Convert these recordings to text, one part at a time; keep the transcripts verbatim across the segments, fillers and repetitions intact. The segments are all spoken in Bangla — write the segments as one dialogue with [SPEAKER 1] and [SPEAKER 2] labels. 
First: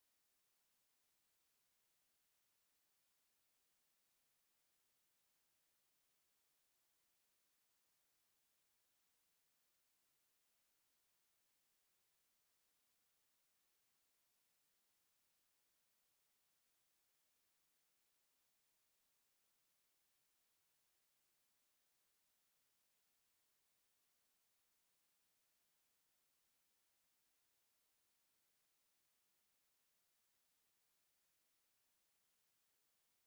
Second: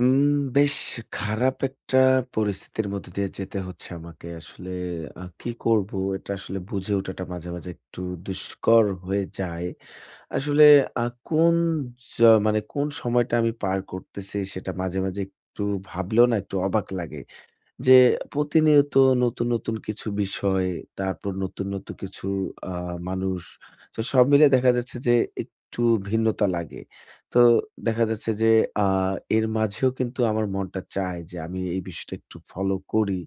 [SPEAKER 1] উম বেশ খারাপ একটা পরিস্থিতির মধ্য দিয়ে যেতে হচ্ছে আমাকে। আসলে আ কি করব? এটা আসলে বুঝে ওঠাটা মাঝে মাঝে একটু দুষ্কর হয়ে যায়। আসলে আ কোন জ মানে কোন সময়টা আমি পার করতেছি সেটা মাঝে মাঝে একটু ভাবলেও না একটু অবাক লাগে। যে প্রতিনিয়ত নতুন নতুন কিছু বিষয়, তারপর নতুন নতুন কিছু আ মানুষ। তো সব মিলে দেখা যাচ্ছে যে একটু ভিন্নতা লাগে। তো দেখা যাচ্ছে যে আ এর মাঝেও কিন্তু আমার মনটা চায় যে আমি এই বিষয়টা একটু ফলো করি।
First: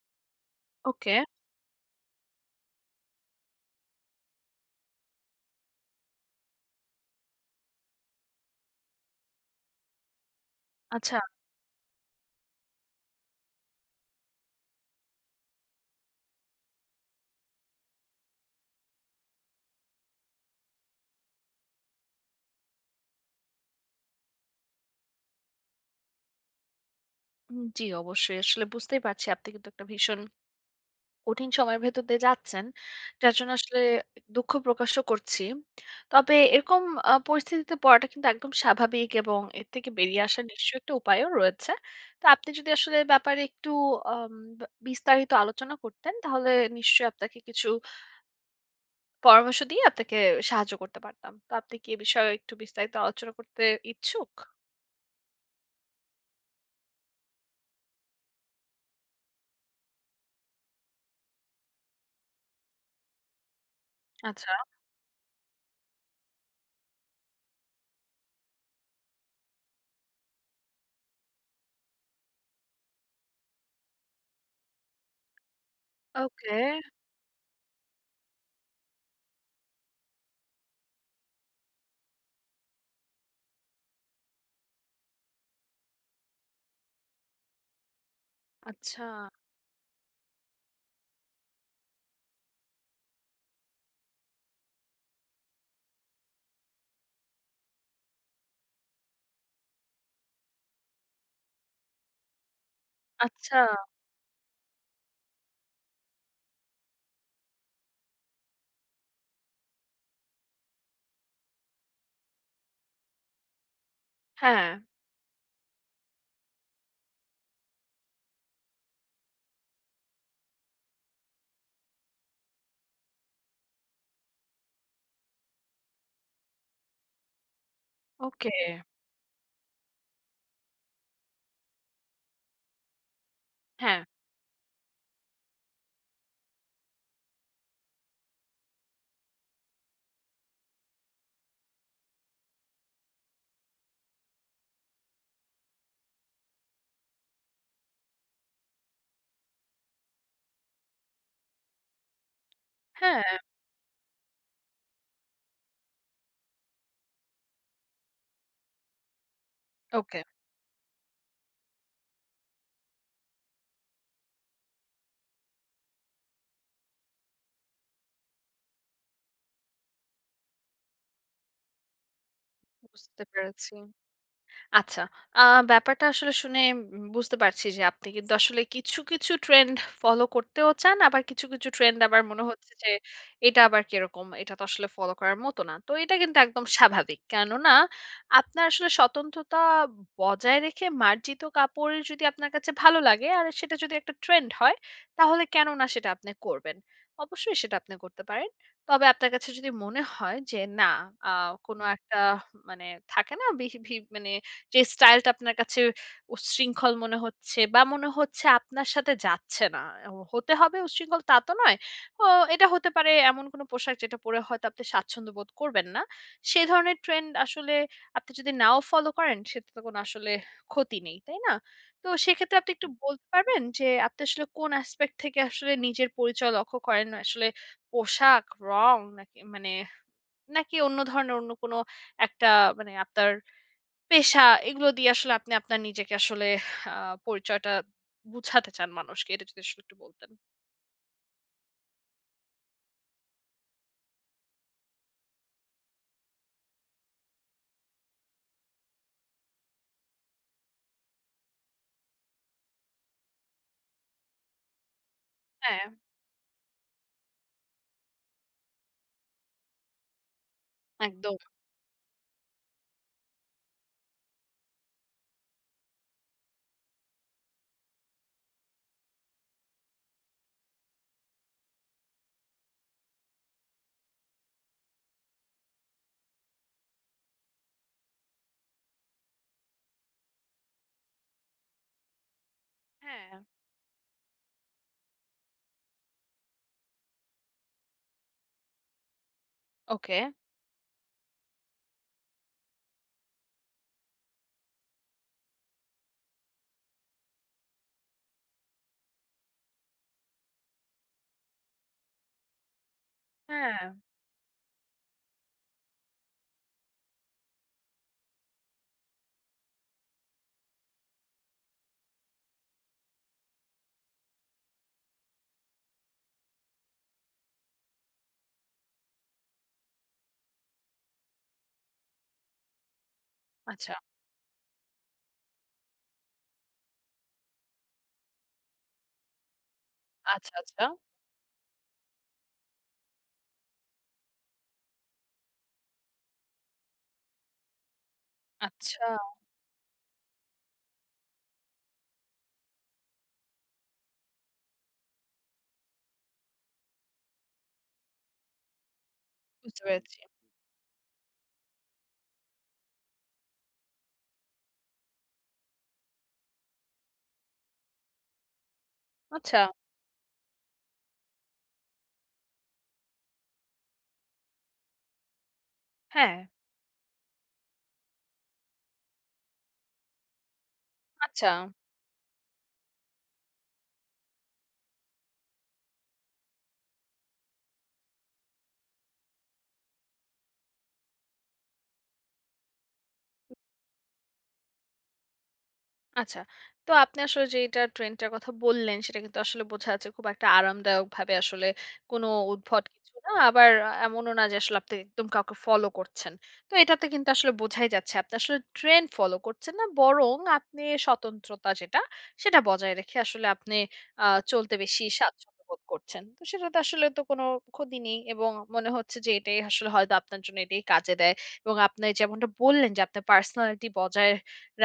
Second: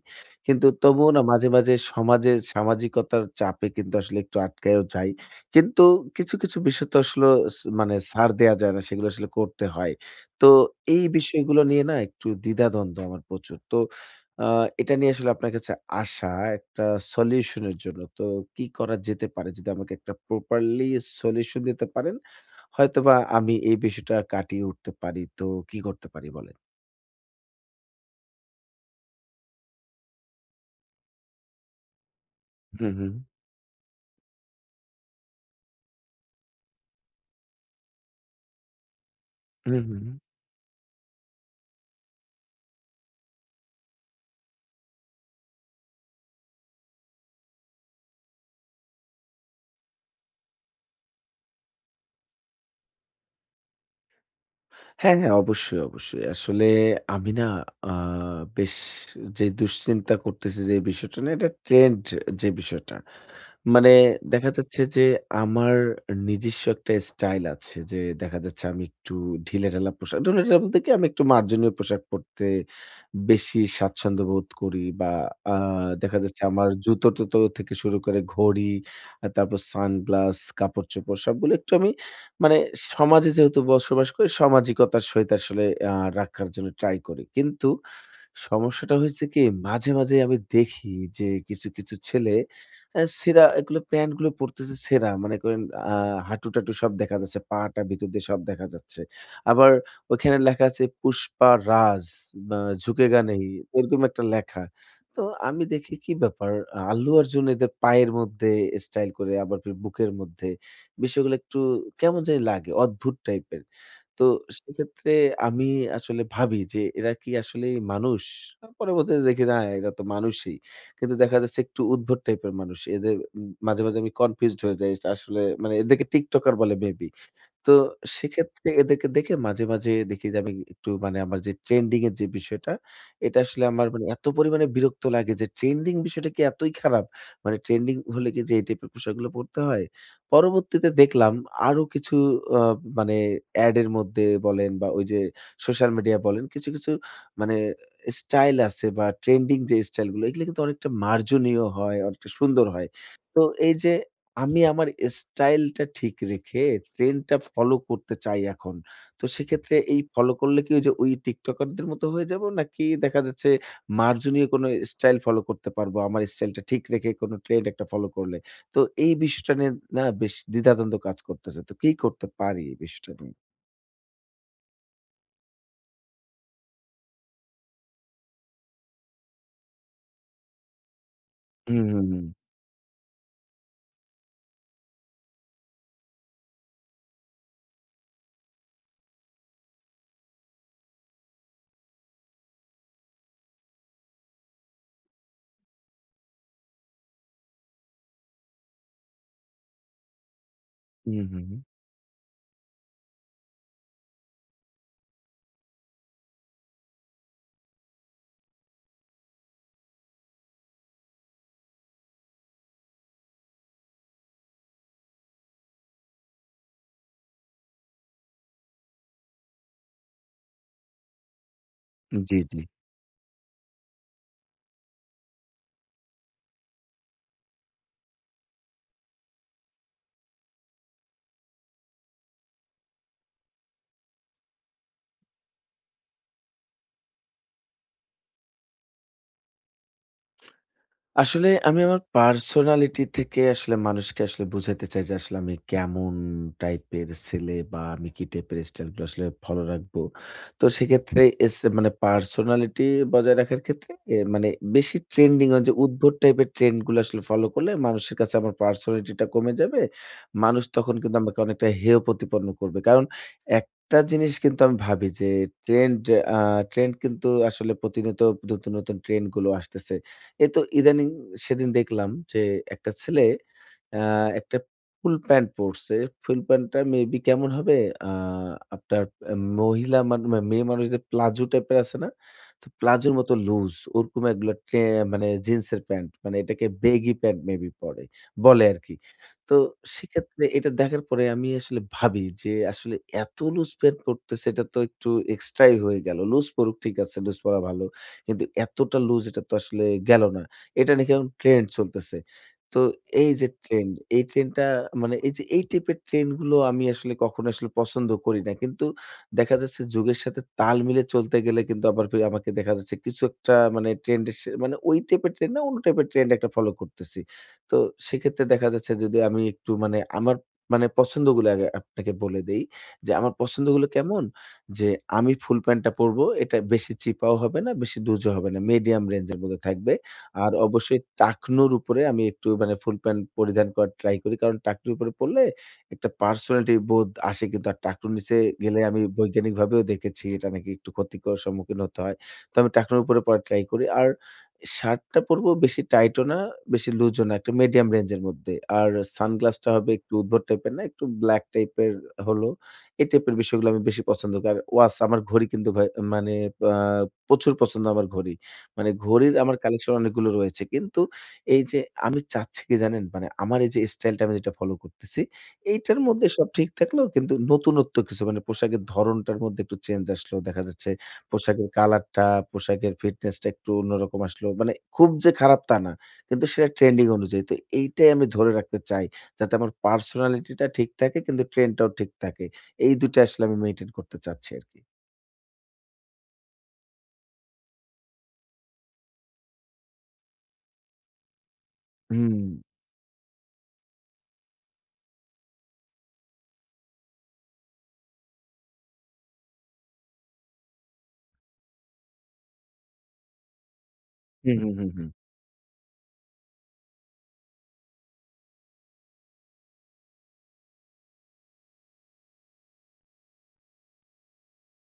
[SPEAKER 1] কিন্তু তবুও
[SPEAKER 2] ওকে।
[SPEAKER 1] না মাঝে মাঝে সমাজের সামাজিকতার চাপে কিন্তু আসলে একটু আটকায়ও যাই। কিন্তু কিছু কিছু বিষয় তো আসলে স মানে ছাড় দেয়া যায় না। সেগুলো আসলে করতে হয়। তো এই
[SPEAKER 2] আচ্ছা,
[SPEAKER 1] বিষয়গুলো নিয়ে না একটু দ্বিধাদ্বন্দ্ব আমার প্রচুর। তো আ এটা নিয়ে আসলে আপনার কাছে আসা একটা সলিউশন এর জন্য। তো কি করা যেতে পারে? যদি আমাকে একটা প্রপারলি সলিউশন দিতে পারেন, হয়তোবা আমি এই বিষয়টা কাটিয়ে উঠতে পারি। তো কি করতে পারি বলেন?
[SPEAKER 2] উম জি, অবশ্যই। আসলে বুঝতেই পারছি আপনি কিন্তু একটা ভীষণ কঠিন সময়ের ভেতর দিয়ে যাচ্ছেন।
[SPEAKER 1] হুম, হুম।
[SPEAKER 2] যার জন্য আসলে দুঃখ প্রকাশও করছি। তবে এরকম আ পরিস্থিতিতে পড়াটা কিন্তু একদম স্বাভাবিক এবং এর
[SPEAKER 1] হুম,
[SPEAKER 2] থেকে
[SPEAKER 1] হুম। হুম।
[SPEAKER 2] বেরিয়ে আসার নিশ্চয়ই একটা উপায়ও রয়েছে। তো আপনি যদি আসলে এ ব্যাপারে একটু আম বা বিস্তারিত আলোচনা করতেন, তাহলে নিশ্চয়ই আপনাকে কিছু পরামর্শ দিয়ে আপনাকে সাহায্য করতে পারতাম। তো আপনি কি এ বিষয়ে একটু বিস্তারিত আলোচনা করতে ইচ্ছুক?
[SPEAKER 1] হ্যাঁ, হ্যাঁ। অবশ্যই, অবশ্যই। আসলে আমি না আ বেশ যে দুশ্চিন্তা করতেছি যে বিষয়টা নিয়ে, এটা ট্রেন্ড যে বিষয়টা। মানে
[SPEAKER 2] আচ্ছা।
[SPEAKER 1] দেখা যাচ্ছে যে আমার নিজস্ব একটা স্টাইল আছে যে দেখা যাচ্ছে আমি একটু ঢিলেঢালা পোশাক, ঢিলেঢালা বলতে কি আমি একটু মার্জনীয় পোশাক পরতে বেশি স্বাচ্ছন্দ্য বোধ করি। বা আহ, দেখা যাচ্ছে
[SPEAKER 2] ওকে।
[SPEAKER 1] আমার জুতো টুতো থেকে শুরু করে ঘড়ি আর তারপর সানগ্লাস কাপড় চোপড় সবগুলো একটু আমি মানে সমাজে যেহেতু বসবাস করি সামাজিকতার সহিত আসলে আহ, রাখার জন্য ট্রাই করি। কিন্তু সমস্যাটা
[SPEAKER 2] আচ্ছা,
[SPEAKER 1] হয়েছে কি? মাঝে মাঝে আমি দেখি যে কিছু কিছু ছেলে অ্যা ছেঁড়া এগুলো প্যান্ট গুলো পরতেছে ছেঁড়া। মনে করেন আ হাঁটু-টাটু সব দেখা যাচ্ছে। পা-টা ভিতর দিয়ে সব দেখা যাচ্ছে। আবার ওইখানে লেখা আছে 'পুষ্পা রাজ' বা 'ঝুকেগা নেহি'
[SPEAKER 2] আচ্ছা।
[SPEAKER 1] এরকম একটা লেখা। তো আমি দেখি কি ব্যাপার? আল্লু অর্জুন এদের পায়ের মধ্যে স্টাইল করে আবার ফির বুকের মধ্যে। বিষয়গুলো একটু কেমন জানি লাগে অদ্ভুত টাইপের। তো
[SPEAKER 2] হ্যাঁ,
[SPEAKER 1] সেক্ষেত্রে আমি আসলে ভাবি যে এরা কি আসলেই মানুষ? পরবর্তীতে দেখি না এরা তো মানুষই। কিন্তু দেখা যাচ্ছে একটু উদ্ভট টাইপের মানুষ। এদের উম মাঝে মাঝে আমি কনফিউজড হয়ে যাই। আসলে মানে এদেরকে টিকটকার বলে মেবি। তো
[SPEAKER 2] ওকে।
[SPEAKER 1] সেক্ষেত্রে এদেরকে দেখে মাঝে মাঝে দেখি যে আমি একটু মানে আমার যে ট্রেন্ডিং এর যে বিষয়টা, এটা আসলে আমার
[SPEAKER 2] হ্যাঁ,
[SPEAKER 1] মানে এত পরিমাণে বিরক্ত লাগে যে ট্রেন্ডিং বিষয়টা কি এতই খারাপ? মানে ট্রেন্ডিং হলে কি যে এই টাইপের পোশাকগুলো পড়তে হয়? পরবর্তীতে দেখলাম আরো কিছু আ মানে এড এর মধ্যে বলেন বা ওই যে সোশ্যাল মিডিয়া বলেন কিছু কিছু মানে স্টাইল আছে বা ট্রেন্ডিং যে স্টাইলগুলো এগুলো কিন্তু অনেকটা মার্জনীয় হয়, অনেকটা সুন্দর হয়।
[SPEAKER 2] হ্যাঁ,
[SPEAKER 1] তো এই যে আমি আমার স্টাইলটা ঠিক রেখে ট্রেন্ডটা ফলো করতে চাই এখন। তো সেক্ষেত্রে এই
[SPEAKER 2] ওকে,
[SPEAKER 1] ফলো করলে কি ওই যে ওই টিকটকারদের মতো হয়ে যাবো? নাকি দেখা যাচ্ছে মার্জনীয় কোনো স্টাইল ফলো করতে পারবো, আমার স্টাইলটা ঠিক রেখে কোনো ট্রেন্ড একটা ফলো করলে? তো এই বিষয়টা নিয়ে না বেশ দ্বিধাদ্বন্দ্ব কাজ করতেছে। তো কি করতে পারি এই বিষয়টা
[SPEAKER 2] বুঝতে
[SPEAKER 1] নিয়ে?
[SPEAKER 2] পেরেছি। আচ্ছা। আ ব্যাপারটা আসলে শুনে উম বুঝতে পারছি যে আপনি কিন্তু আসলে কিছু, কিছু ট্রেন্ড ফলো করতেও চান। আবার কিছু, কিছু
[SPEAKER 1] হুম,
[SPEAKER 2] ট্রেন্ড
[SPEAKER 1] হুম,
[SPEAKER 2] আবার
[SPEAKER 1] হুম।
[SPEAKER 2] মনে হচ্ছে যে এটা আবার কিরকম? এটা তো আসলে ফলো করার মতো না। তো এটা কিন্তু একদম স্বাভাবিক। কেননা আপনার আসলে স্বতন্ত্রতা বজায় রেখে মার্জিত কাপড় যদি আপনার কাছে ভালো লাগে আর সেটা যদি একটা ট্রেন্ড হয় তাহলে কেন না সেটা আপনি করবেন। অবশ্যই সেটা আপনি করতে পারেন। তবে আপনার কাছে যদি মনে হয় যে না
[SPEAKER 1] হুম,
[SPEAKER 2] আ
[SPEAKER 1] হুম, হুম।
[SPEAKER 2] কোনো একটা মানে থাকে না বিহি ভি মানে যে স্টাইলটা আপনার কাছে উচ্ছৃঙ্খল মনে হচ্ছে বা মনে হচ্ছে আপনার সাথে যাচ্ছে না। অ হতে হবে উচ্ছৃঙ্খল তা তো নয়। অ এটা হতে পারে এমন কোনো পোশাক যেটা পরে হয়তো আপনি স্বাচ্ছন্দ্য বোধ করবেন না। সেই ধরনের ট্রেন্ড আসলে আপনি যদি নাও ফলো করেন সেটা তো কোনো আসলে ক্ষতি নেই, তাই না? তো
[SPEAKER 1] জি,
[SPEAKER 2] সেক্ষেত্রে
[SPEAKER 1] জি।
[SPEAKER 2] আপনি একটু বলতে পারবেন যে আপনি আসলে কোন অ্যাসপেক্ট থেকে আসলে নিজের পরিচয় লক্ষ্য করেন? আসলে পোশাক, রং নাকি মানে নাকি অন্য ধরনের অন্য কোনো একটা মানে আপনার পেশা এগুলো দিয়ে আসলে আপনি আপনার নিজেকে আসলে আ পরিচয়টা বুঝাতে চান মানুষকে। এটা যদি আসলে একটু বলতেন।
[SPEAKER 1] আসলে আমি আমার পার্সোনালিটি থেকে আসলে মানুষকে আসলে বুঝাতে চাই যে আসলে আমি কেমন টাইপের ছেলে বা আমি কি টাইপের স্টাইলগুলো আসলে ফলো রাখবো। তো সেক্ষেত্রে এস মানে পার্সোনালিটি বজায় রাখার ক্ষেত্রে এ মানে বেশি ট্রেন্ডিং হয় যে
[SPEAKER 2] হ্যাঁ,
[SPEAKER 1] উদ্ভট টাইপের ট্রেন্ডগুলো আসলে ফলো করলে মানুষের কাছে আমার পার্সোনালিটিটা কমে যাবে। মানুষ তখন কিন্তু
[SPEAKER 2] একদম।
[SPEAKER 1] আমাকে অনেকটা হেয় প্রতিপন্ন করবে। কারণ একটা জিনিস কিন্তু আমি ভাবি যে ট্রেন্ড আ ট্রেন্ড কিন্তু আসলে প্রতিনিয়ত নতুন নতুন ট্রেন্ডগুলো আসতেছে। এই তো ইদানিং সেদিন দেখলাম যে একটা ছেলে, আ একটা ফুল প্যান্ট পড়ছে। ফুল প্যান্টটা মেবি কেমন হবে? আ আপনার আ মহিলা মান মে মেয়ে মানুষদের প্লাজো টাইপের আছে না? তো প্লাজোর
[SPEAKER 2] হ্যাঁ,
[SPEAKER 1] মতো লুজ ওরকম এগুলা ট্রে মানে জিন্সের প্যান্ট। মানে এটাকে বেগি প্যান্ট মেবি পড়ে বলে আরকি। তো
[SPEAKER 2] ওকে।
[SPEAKER 1] সেক্ষেত্রে এটা দেখার পরে আমি আসলে ভাবি যে আসলে এত লুজ প্যান্ট পড়তেছে এটা তো একটু এক্সট্রাই হয়ে গেল। লুজ পড়ুক ঠিক আছে, লুজ পড়া ভালো। কিন্তু এতটা লুজ এটা তো আসলে গেল না। এটা নাকি এখন ট্রেন্ড চলতেছে। তো এই যে
[SPEAKER 2] হ্যাঁ,
[SPEAKER 1] ট্রেন্ড, এই ট্রেন্ডটা মানে এই যে এই টাইপের ট্রেন্ড গুলো আমি আসলে কখনো আসলে পছন্দ করি না। কিন্তু দেখা যাচ্ছে যুগের সাথে তাল মিলে চলতে গেলে কিন্তু আবার ফির আমাকে দেখা যাচ্ছে কিছু একটা মানে ট্রেন্ড এর সে মানে ওই টাইপের ট্রেন্ড না, অন্য টাইপের ট্রেন্ড একটা ফলো করতেছি। তো সেক্ষেত্রে দেখা যাচ্ছে যদি আমি একটু মানে আমার মানে পছন্দগুলো আগে আপনাকে বলে দেই। যে আমার পছন্দগুলো
[SPEAKER 2] আচ্ছা,
[SPEAKER 1] কেমন? যে আমি ফুল প্যান্টটা পরবো। এটা বেশি চিপাও হবে না, বেশি লুজও হবে না। মিডিয়াম রেঞ্জ এর মধ্যে থাকবে। আর
[SPEAKER 2] আচ্ছা, আচ্ছা,
[SPEAKER 1] অবশ্যই টাকনুর উপরে আমি একটু মানে ফুল প্যান্ট পরিধান করার ট্রাই করি। কারণ টাকনুর উপরে পড়লে একটা পার্সোনালিটি বোধ আসে কিন্তু। আর টাকনুর নিচে গেলে আমি
[SPEAKER 2] আচ্ছা,
[SPEAKER 1] বৈজ্ঞানিকভাবেও দেখেছি এটা নাকি একটু ক্ষতিকর সম্মুখীন হতে হয়। তো আমি টাকনুর উপরে পরার ট্রাই করি। আর শার্টটা পরবো বেশি টাইটও না, বেশি লুজও না। একটা মিডিয়াম রেঞ্জের মধ্যে। আর সানগ্লাসটা
[SPEAKER 2] বুঝতে
[SPEAKER 1] হবে একটু
[SPEAKER 2] পেরেছি।
[SPEAKER 1] উদ্ভট টাইপের না, একটু ব্লাক টাইপের হলো। এই টাইপের বিষয়গুলো আমি বেশি পছন্দ করি। আর ওয়াচ আমার ঘড়ি কিন্তু ভাই মানে আ প্রচুর পছন্দ আমার ঘড়ি। মানে ঘড়ির আমার
[SPEAKER 2] আচ্ছা,
[SPEAKER 1] কালেকশন অনেকগুলো রয়েছে। কিন্তু এই যে আমি চাচ্ছি কি জানেন? মানে আমার এই যে স্টাইলটা আমি যেটা ফলো করতেছি, এইটার মধ্যে
[SPEAKER 2] হ্যাঁ,
[SPEAKER 1] সব ঠিক থাকলেও কিন্তু নতুনত্ব কিছু মানে পোশাকের ধরনটার মধ্যে একটু চেঞ্জ আসলো। দেখা যাচ্ছে
[SPEAKER 2] আচ্ছা।
[SPEAKER 1] পোশাকের কালারটা, পোশাকের ফিটনেসটা একটু অন্যরকম আসলো। মানে খুব যে খারাপ তা না। কিন্তু সেটা ট্রেন্ডিং অনুযায়ী। তো এইটাই আমি ধরে রাখতে চাই। যাতে আমার পার্সোনালিটিটা ঠিক থাকে কিন্তু ট্রেন্ডটাও ঠিক থাকে। এই দুই টা আসলে আমি মেইনটেইন করতে চাচ্ছি আরকি।
[SPEAKER 2] আচ্ছা। তো আপনি আসলে যে এটা ট্রেনটার কথা বললেন, সেটা কিন্তু আসলে বোঝা যাচ্ছে খুব একটা আরামদায়কভাবে আসলে কোনো
[SPEAKER 1] হুম।
[SPEAKER 2] উদ্ভট কিছু না। আবার এমনও না যে আসলে আপনি একদম কাউকে ফলো করছেন। তো এটাতে কিন্তু আসলে বোঝাই যাচ্ছে আপনি আসলে ট্রেন্ড ফলো করছেন না, বরং আপনি স্বতন্ত্রতা যেটা, সেটা বজায় রেখে আসলে আপনি আ
[SPEAKER 1] হু, হু,
[SPEAKER 2] চলতে
[SPEAKER 1] হু, হু।
[SPEAKER 2] বেশি স্বাচ্ছন্দ্য বোধ করছেন। তো সেটাতে আসলে তো কোনো ক্ষতি নেই এবং মনে হচ্ছে যে এটাই আসলে হয়তো আপনার জন্য এটাই কাজে দেয় এবং আপনি যেমনটা বললেন যে আপনার পার্সোনালিটি বজায়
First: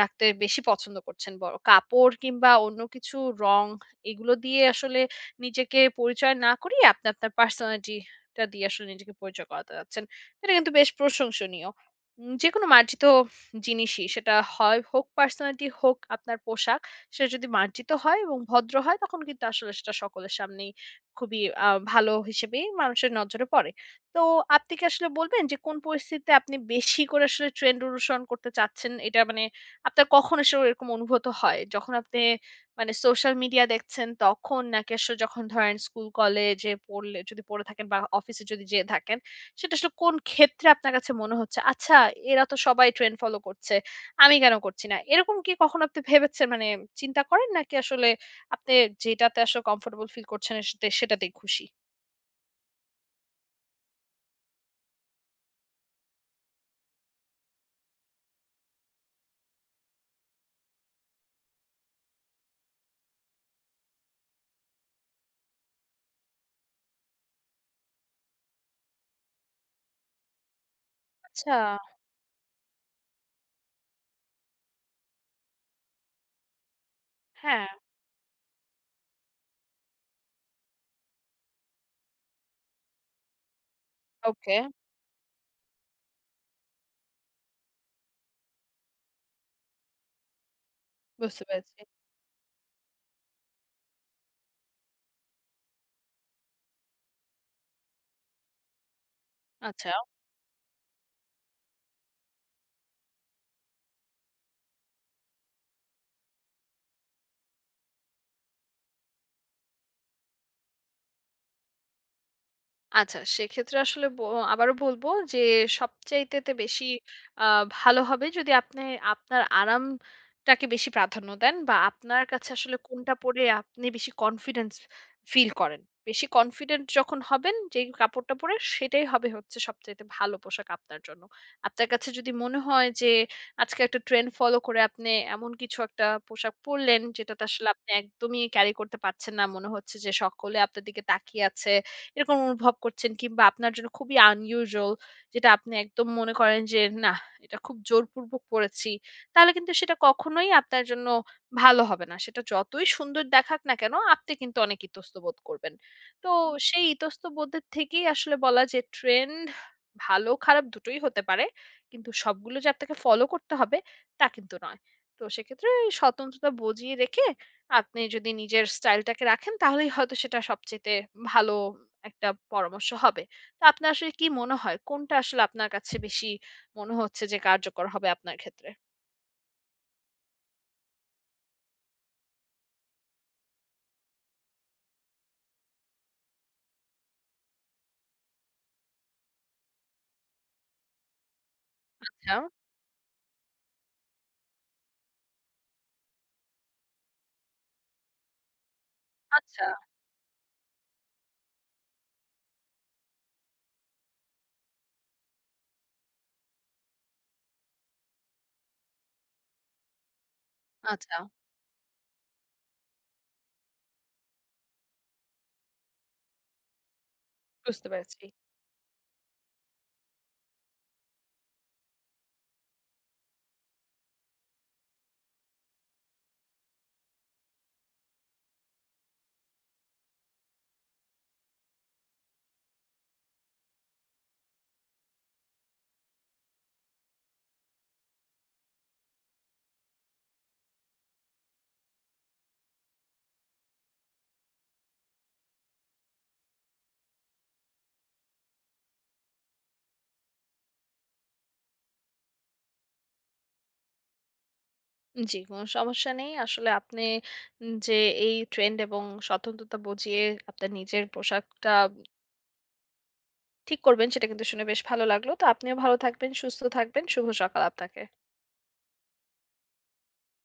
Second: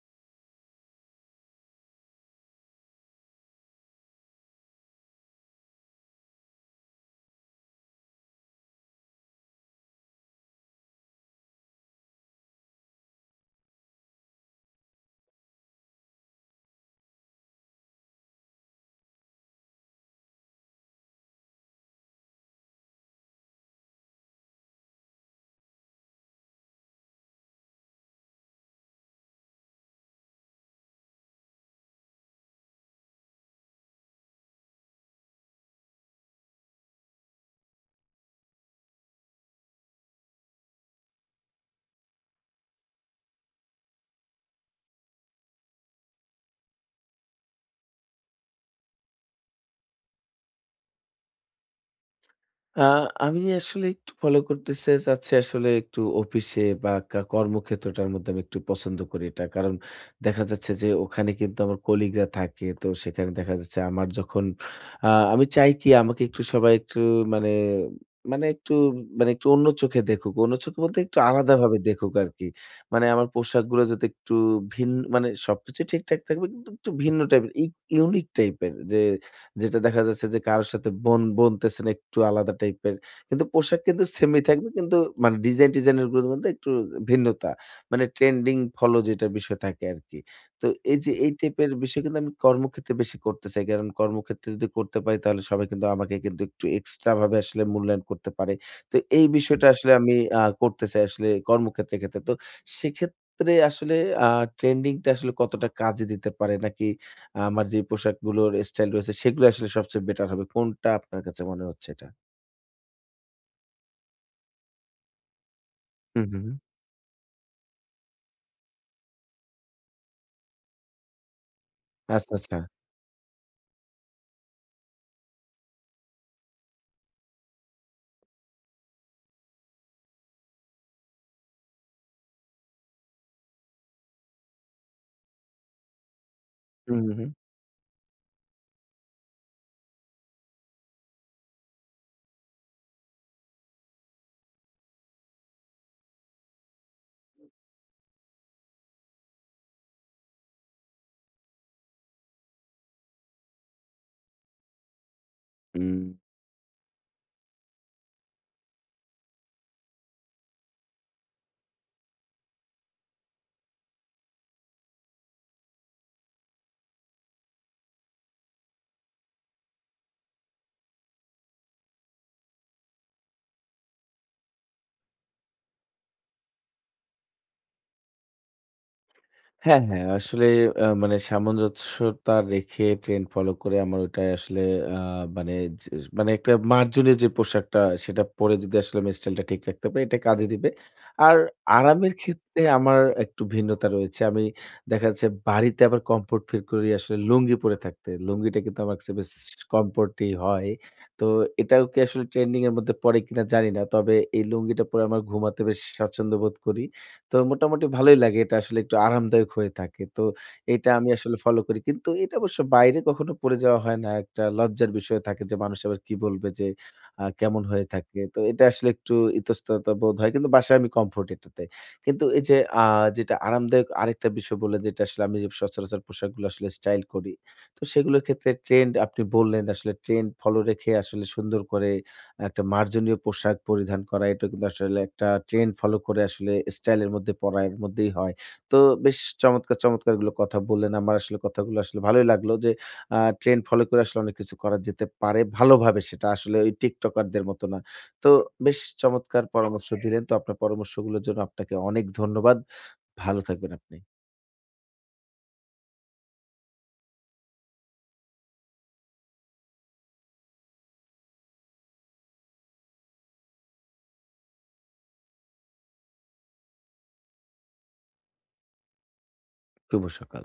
[SPEAKER 2] রাখতে বেশি পছন্দ করছেন বড়। কাপড় কিংবা অন্য কিছু রং এগুলো দিয়ে আসলে নিজেকে পরিচয় না করিয়ে আপনি আপনার পার্সোনালিটি টা দিয়ে আসলে নিজেকে পরিচয় করাতে যাচ্ছেন। এটা কিন্তু বেশ প্রশংসনীয়। উম যেকোনো মার্জিত জিনিসই সেটা হয় হোক পার্সোনালিটি হোক আপনার পোশাক, সেটা যদি মার্জিত হয় এবং ভদ্র হয় তখন কিন্তু আসলে সেটা সকলের সামনেই খুবই আ ভালো হিসেবেই মানুষের নজরে পড়ে। তো আপনি কি আসলে বলবেন যে কোন পরিস্থিতিতে আপনি বেশি করে আসলে ট্রেন্ড অনুসরণ করতে চাচ্ছেন? এটা মানে আপনার কখন আসলে এরকম অনুভূত হয়? যখন আপনি মানে সোশ্যাল মিডিয়া দেখছেন তখন? নাকি আসলে যখন ধরেন স্কুল কলেজে পড়লে যদি পড়ে থাকেন বা অফিসে যদি যেয়ে থাকেন, সেটা আসলে কোন ক্ষেত্রে আপনার কাছে মনে হচ্ছে, "আচ্ছা এরা তো সবাই ট্রেন্ড ফলো করছে, আমি কেন করছি না?" এরকম কি কখনো আপনি ভেবেছেন? মানে চিন্তা করেন নাকি আসলে আপনি যেটাতে আসলে কমফোর্টেবল ফিল করছেন সে সেটাতেই খুশি?
[SPEAKER 1] আ আমি আসলে একটু ফলো করতেছে চাচ্ছি আসলে একটু অফিসে বা কা কর্মক্ষেত্রটার মধ্যে আমি একটু পছন্দ করি এটা। কারণ দেখা যাচ্ছে যে ওখানে কিন্তু আমার কলিগরা থাকে। তো সেখানে দেখা যাচ্ছে আমার যখন আ আমি চাই কি আমাকে একটু সবাই একটু মানে মানে একটু মানে একটু অন্য চোখে দেখুক। অন্য চোখে বলতে একটু
[SPEAKER 2] আচ্ছা,
[SPEAKER 1] আলাদাভাবে দেখুক আরকি। মানে আমার পোশাকগুলো যাতে একটু ভিন্ন মানে সবকিছু ঠিকঠাক থাকবে কিন্তু একটু ভিন্ন টাইপের ই
[SPEAKER 2] হ্যাঁ,
[SPEAKER 1] ইউনিক টাইপের যে যেটা দেখা যাচ্ছে যে কারো সাথে বন বনতেছেন একটু আলাদা টাইপের। কিন্তু পোশাক কিন্তু সেমই
[SPEAKER 2] ওকে,
[SPEAKER 1] থাকবে কিন্তু মানে ডিজাইন টিজাইনের গুলোর মধ্যে একটু ভিন্নতা। মানে ট্রেন্ডিং ফলো যেটা বিষয় থাকে আরকি। তো এই যে এই
[SPEAKER 2] বুঝতে
[SPEAKER 1] টাইপের
[SPEAKER 2] পেরেছি।
[SPEAKER 1] বিষয় কিন্তু আমি কর্মক্ষেত্রে বেশি করতে চাই। কারণ কর্মক্ষেত্রে যদি করতে পারি তাহলে সবাই কিন্তু আমাকে কিন্তু একটু এক্সট্রা ভাবে আসলে মূল্যায়ন করতে পারে। তো এই বিষয়টা
[SPEAKER 2] আচ্ছা।
[SPEAKER 1] আসলে আমি আ করতে চাই আসলে কর্মক্ষেত্রের ক্ষেত্রে। তো সেক্ষেত্রে আসলে আ ট্রেন্ডিং টা আসলে কতটা কাজে দিতে পারে? নাকি আমার যে পোশাকগুলোর স্টাইল রয়েছে সেগুলো আসলে সবচেয়ে বেটার হবে। কোনটা আপনার কাছে মনে হচ্ছে এটা?
[SPEAKER 2] আচ্ছা, সেক্ষেত্রে আসলে ব আবারও বলব যে
[SPEAKER 1] হু, হু।
[SPEAKER 2] সবচাইতেতে বেশি আ ভালো হবে যদি আপনি আপনার আরামটাকে বেশি প্রাধান্য দেন বা আপনার
[SPEAKER 1] আচ্ছা,
[SPEAKER 2] কাছে
[SPEAKER 1] আচ্ছা।
[SPEAKER 2] আসলে কোনটা পড়ে আপনি বেশি কনফিডেন্স ফিল করেন। বেশি কনফিডেন্ট যখন হবেন যেই কাপড়টা পরে সেটাই হবে হচ্ছে সবচাইতে ভালো পোশাক আপনার জন্য। আপনার কাছে যদি মনে হয় যে আজকে একটা ট্রেন্ড ফলো করে আপনি এমন কিছু একটা পোশাক
[SPEAKER 1] হু,
[SPEAKER 2] পরলেন
[SPEAKER 1] হু, হু।
[SPEAKER 2] যেটাতে আসলে আপনি একদমই ক্যারি করতে পারছেন না। মনে হচ্ছে যে সকলে আপনার দিকে তাকিয়ে আছে। এরকম অনুভব করছেন কিংবা আপনার জন্য খুবই আনইউজুয়াল যেটা আপনি একদম মনে করেন যে না এটা খুব জোরপূর্বক পড়েছি, তাহলে কিন্তু সেটা কখনোই আপনার জন্য ভালো হবে না, সেটা যতই সুন্দর দেখাক না কেন আপনি কিন্তু অনেক ইতস্ত বোধ করবেন।
[SPEAKER 1] হুম।
[SPEAKER 2] তো সেই ইতস্ত বোধের থেকেই আসলে বলা যে ট্রেন্ড ভালো খারাপ দুটোই হতে পারে, কিন্তু সবগুলো যে আপনাকে ফলো করতে হবে তা কিন্তু নয়। তো সেক্ষেত্রে এই স্বতন্ত্রতা বজিয়ে রেখে আপনি যদি নিজের স্টাইলটাকে রাখেন তাহলেই হয়তো সেটা সবচেয়ে ভালো একটা পরামর্শ হবে। তো আপনার আসলে কি মনে হয় কোনটা আসলে আপনার কাছে বেশি মনে হচ্ছে যে কার্যকর হবে আপনার ক্ষেত্রে?
[SPEAKER 1] হ্যাঁ, হ্যাঁ। আসলে আ মানে সামঞ্জস্যতা রেখে ট্রেন্ড ফলো করে আমার ওটাই আসলে আ মানে যে মানে একটা মার্জনীয় যে পোশাকটা সেটা পরে যদি আসলে আমি স্টাইলটা ঠিক রাখতে পারি এটা কাজে দিবে। আর আরামের
[SPEAKER 2] আচ্ছা,
[SPEAKER 1] ক্ষেত্রে আমার একটু ভিন্নতা রয়েছে। আমি দেখা যাচ্ছে বাড়িতে আবার কমফোর্ট ফিল করি আসলে লুঙ্গি পরে থাকতে। লুঙ্গিটা কিন্তু আমার কাছে বেশ
[SPEAKER 2] আচ্ছা,
[SPEAKER 1] কমফোর্টি হয়। তো এটাও কি আসলে ট্রেন্ডিং এর মধ্যে পড়ে কিনা জানি না। তবে এই লুঙ্গিটা পরে আমার ঘুমাতে বেশ স্বাচ্ছন্দ্য বোধ করি। তো মোটামুটি ভালোই লাগে। এটা আসলে একটু আরামদায়ক হয়ে থাকে। তো এটা আমি
[SPEAKER 2] আচ্ছা।
[SPEAKER 1] আসলে ফলো করি। কিন্তু এটা অবশ্য বাইরে কখনো পড়ে যাওয়া হয় না। একটা লজ্জার বিষয় থাকে যে মানুষ আবার কি বলবে যে আ কেমন হয়ে
[SPEAKER 2] বুঝতে পেরেছি।
[SPEAKER 1] থাকে। তো এটা আসলে একটু ইতস্তত বোধ হয়। কিন্তু বাসায় আমি কমফোর্ট এটাতে। কিন্তু এই যে আ যেটা আরামদায়ক আরেকটা বিষয় বললেন যেটা আসলে আমি যে সচরাচর পোশাকগুলো আসলে স্টাইল করি। তো সেগুলোর ক্ষেত্রে ট্রেন্ড আপনি বললেন আসলে ট্রেন্ড ফলো রেখে আসলে সুন্দর করে একটা মার্জনীয় পোশাক পরিধান করা এটা কিন্তু আসলে একটা ট্রেন্ড ফলো করে আসলে স্টাইলের মধ্যে পড়ার মধ্যেই হয়। তো বেশ চমৎকার, চমৎকার এগুলো কথা বললেন। আমার আসলে কথাগুলো আসলে ভালোই লাগলো যে আ ট্রেন্ড ফলো করে আসলে অনেক কিছু করা যেতে পারে ভালোভাবে সেটা আসলে ওই টিকটকারদের মতো না। তো বেশ চমৎকার পরামর্শ দিলেন। তো আপনার পরামর্শগুলোর জন্য আপনাকে অনেক ধন্যবাদ। ভালো থাকবেন আপনি।
[SPEAKER 2] জি, কোন সমস্যা নেই। আসলে আপনি যে এই ট্রেন্ড এবং স্বতন্ত্রতা বুঝিয়ে আপনার নিজের পোশাকটা ঠিক করবেন সেটা কিন্তু শুনে বেশ ভালো লাগলো। তো আপনিও ভালো থাকবেন, সুস্থ থাকবেন। শুভ সকাল আপনাকে।
[SPEAKER 1] শুভ সকাল।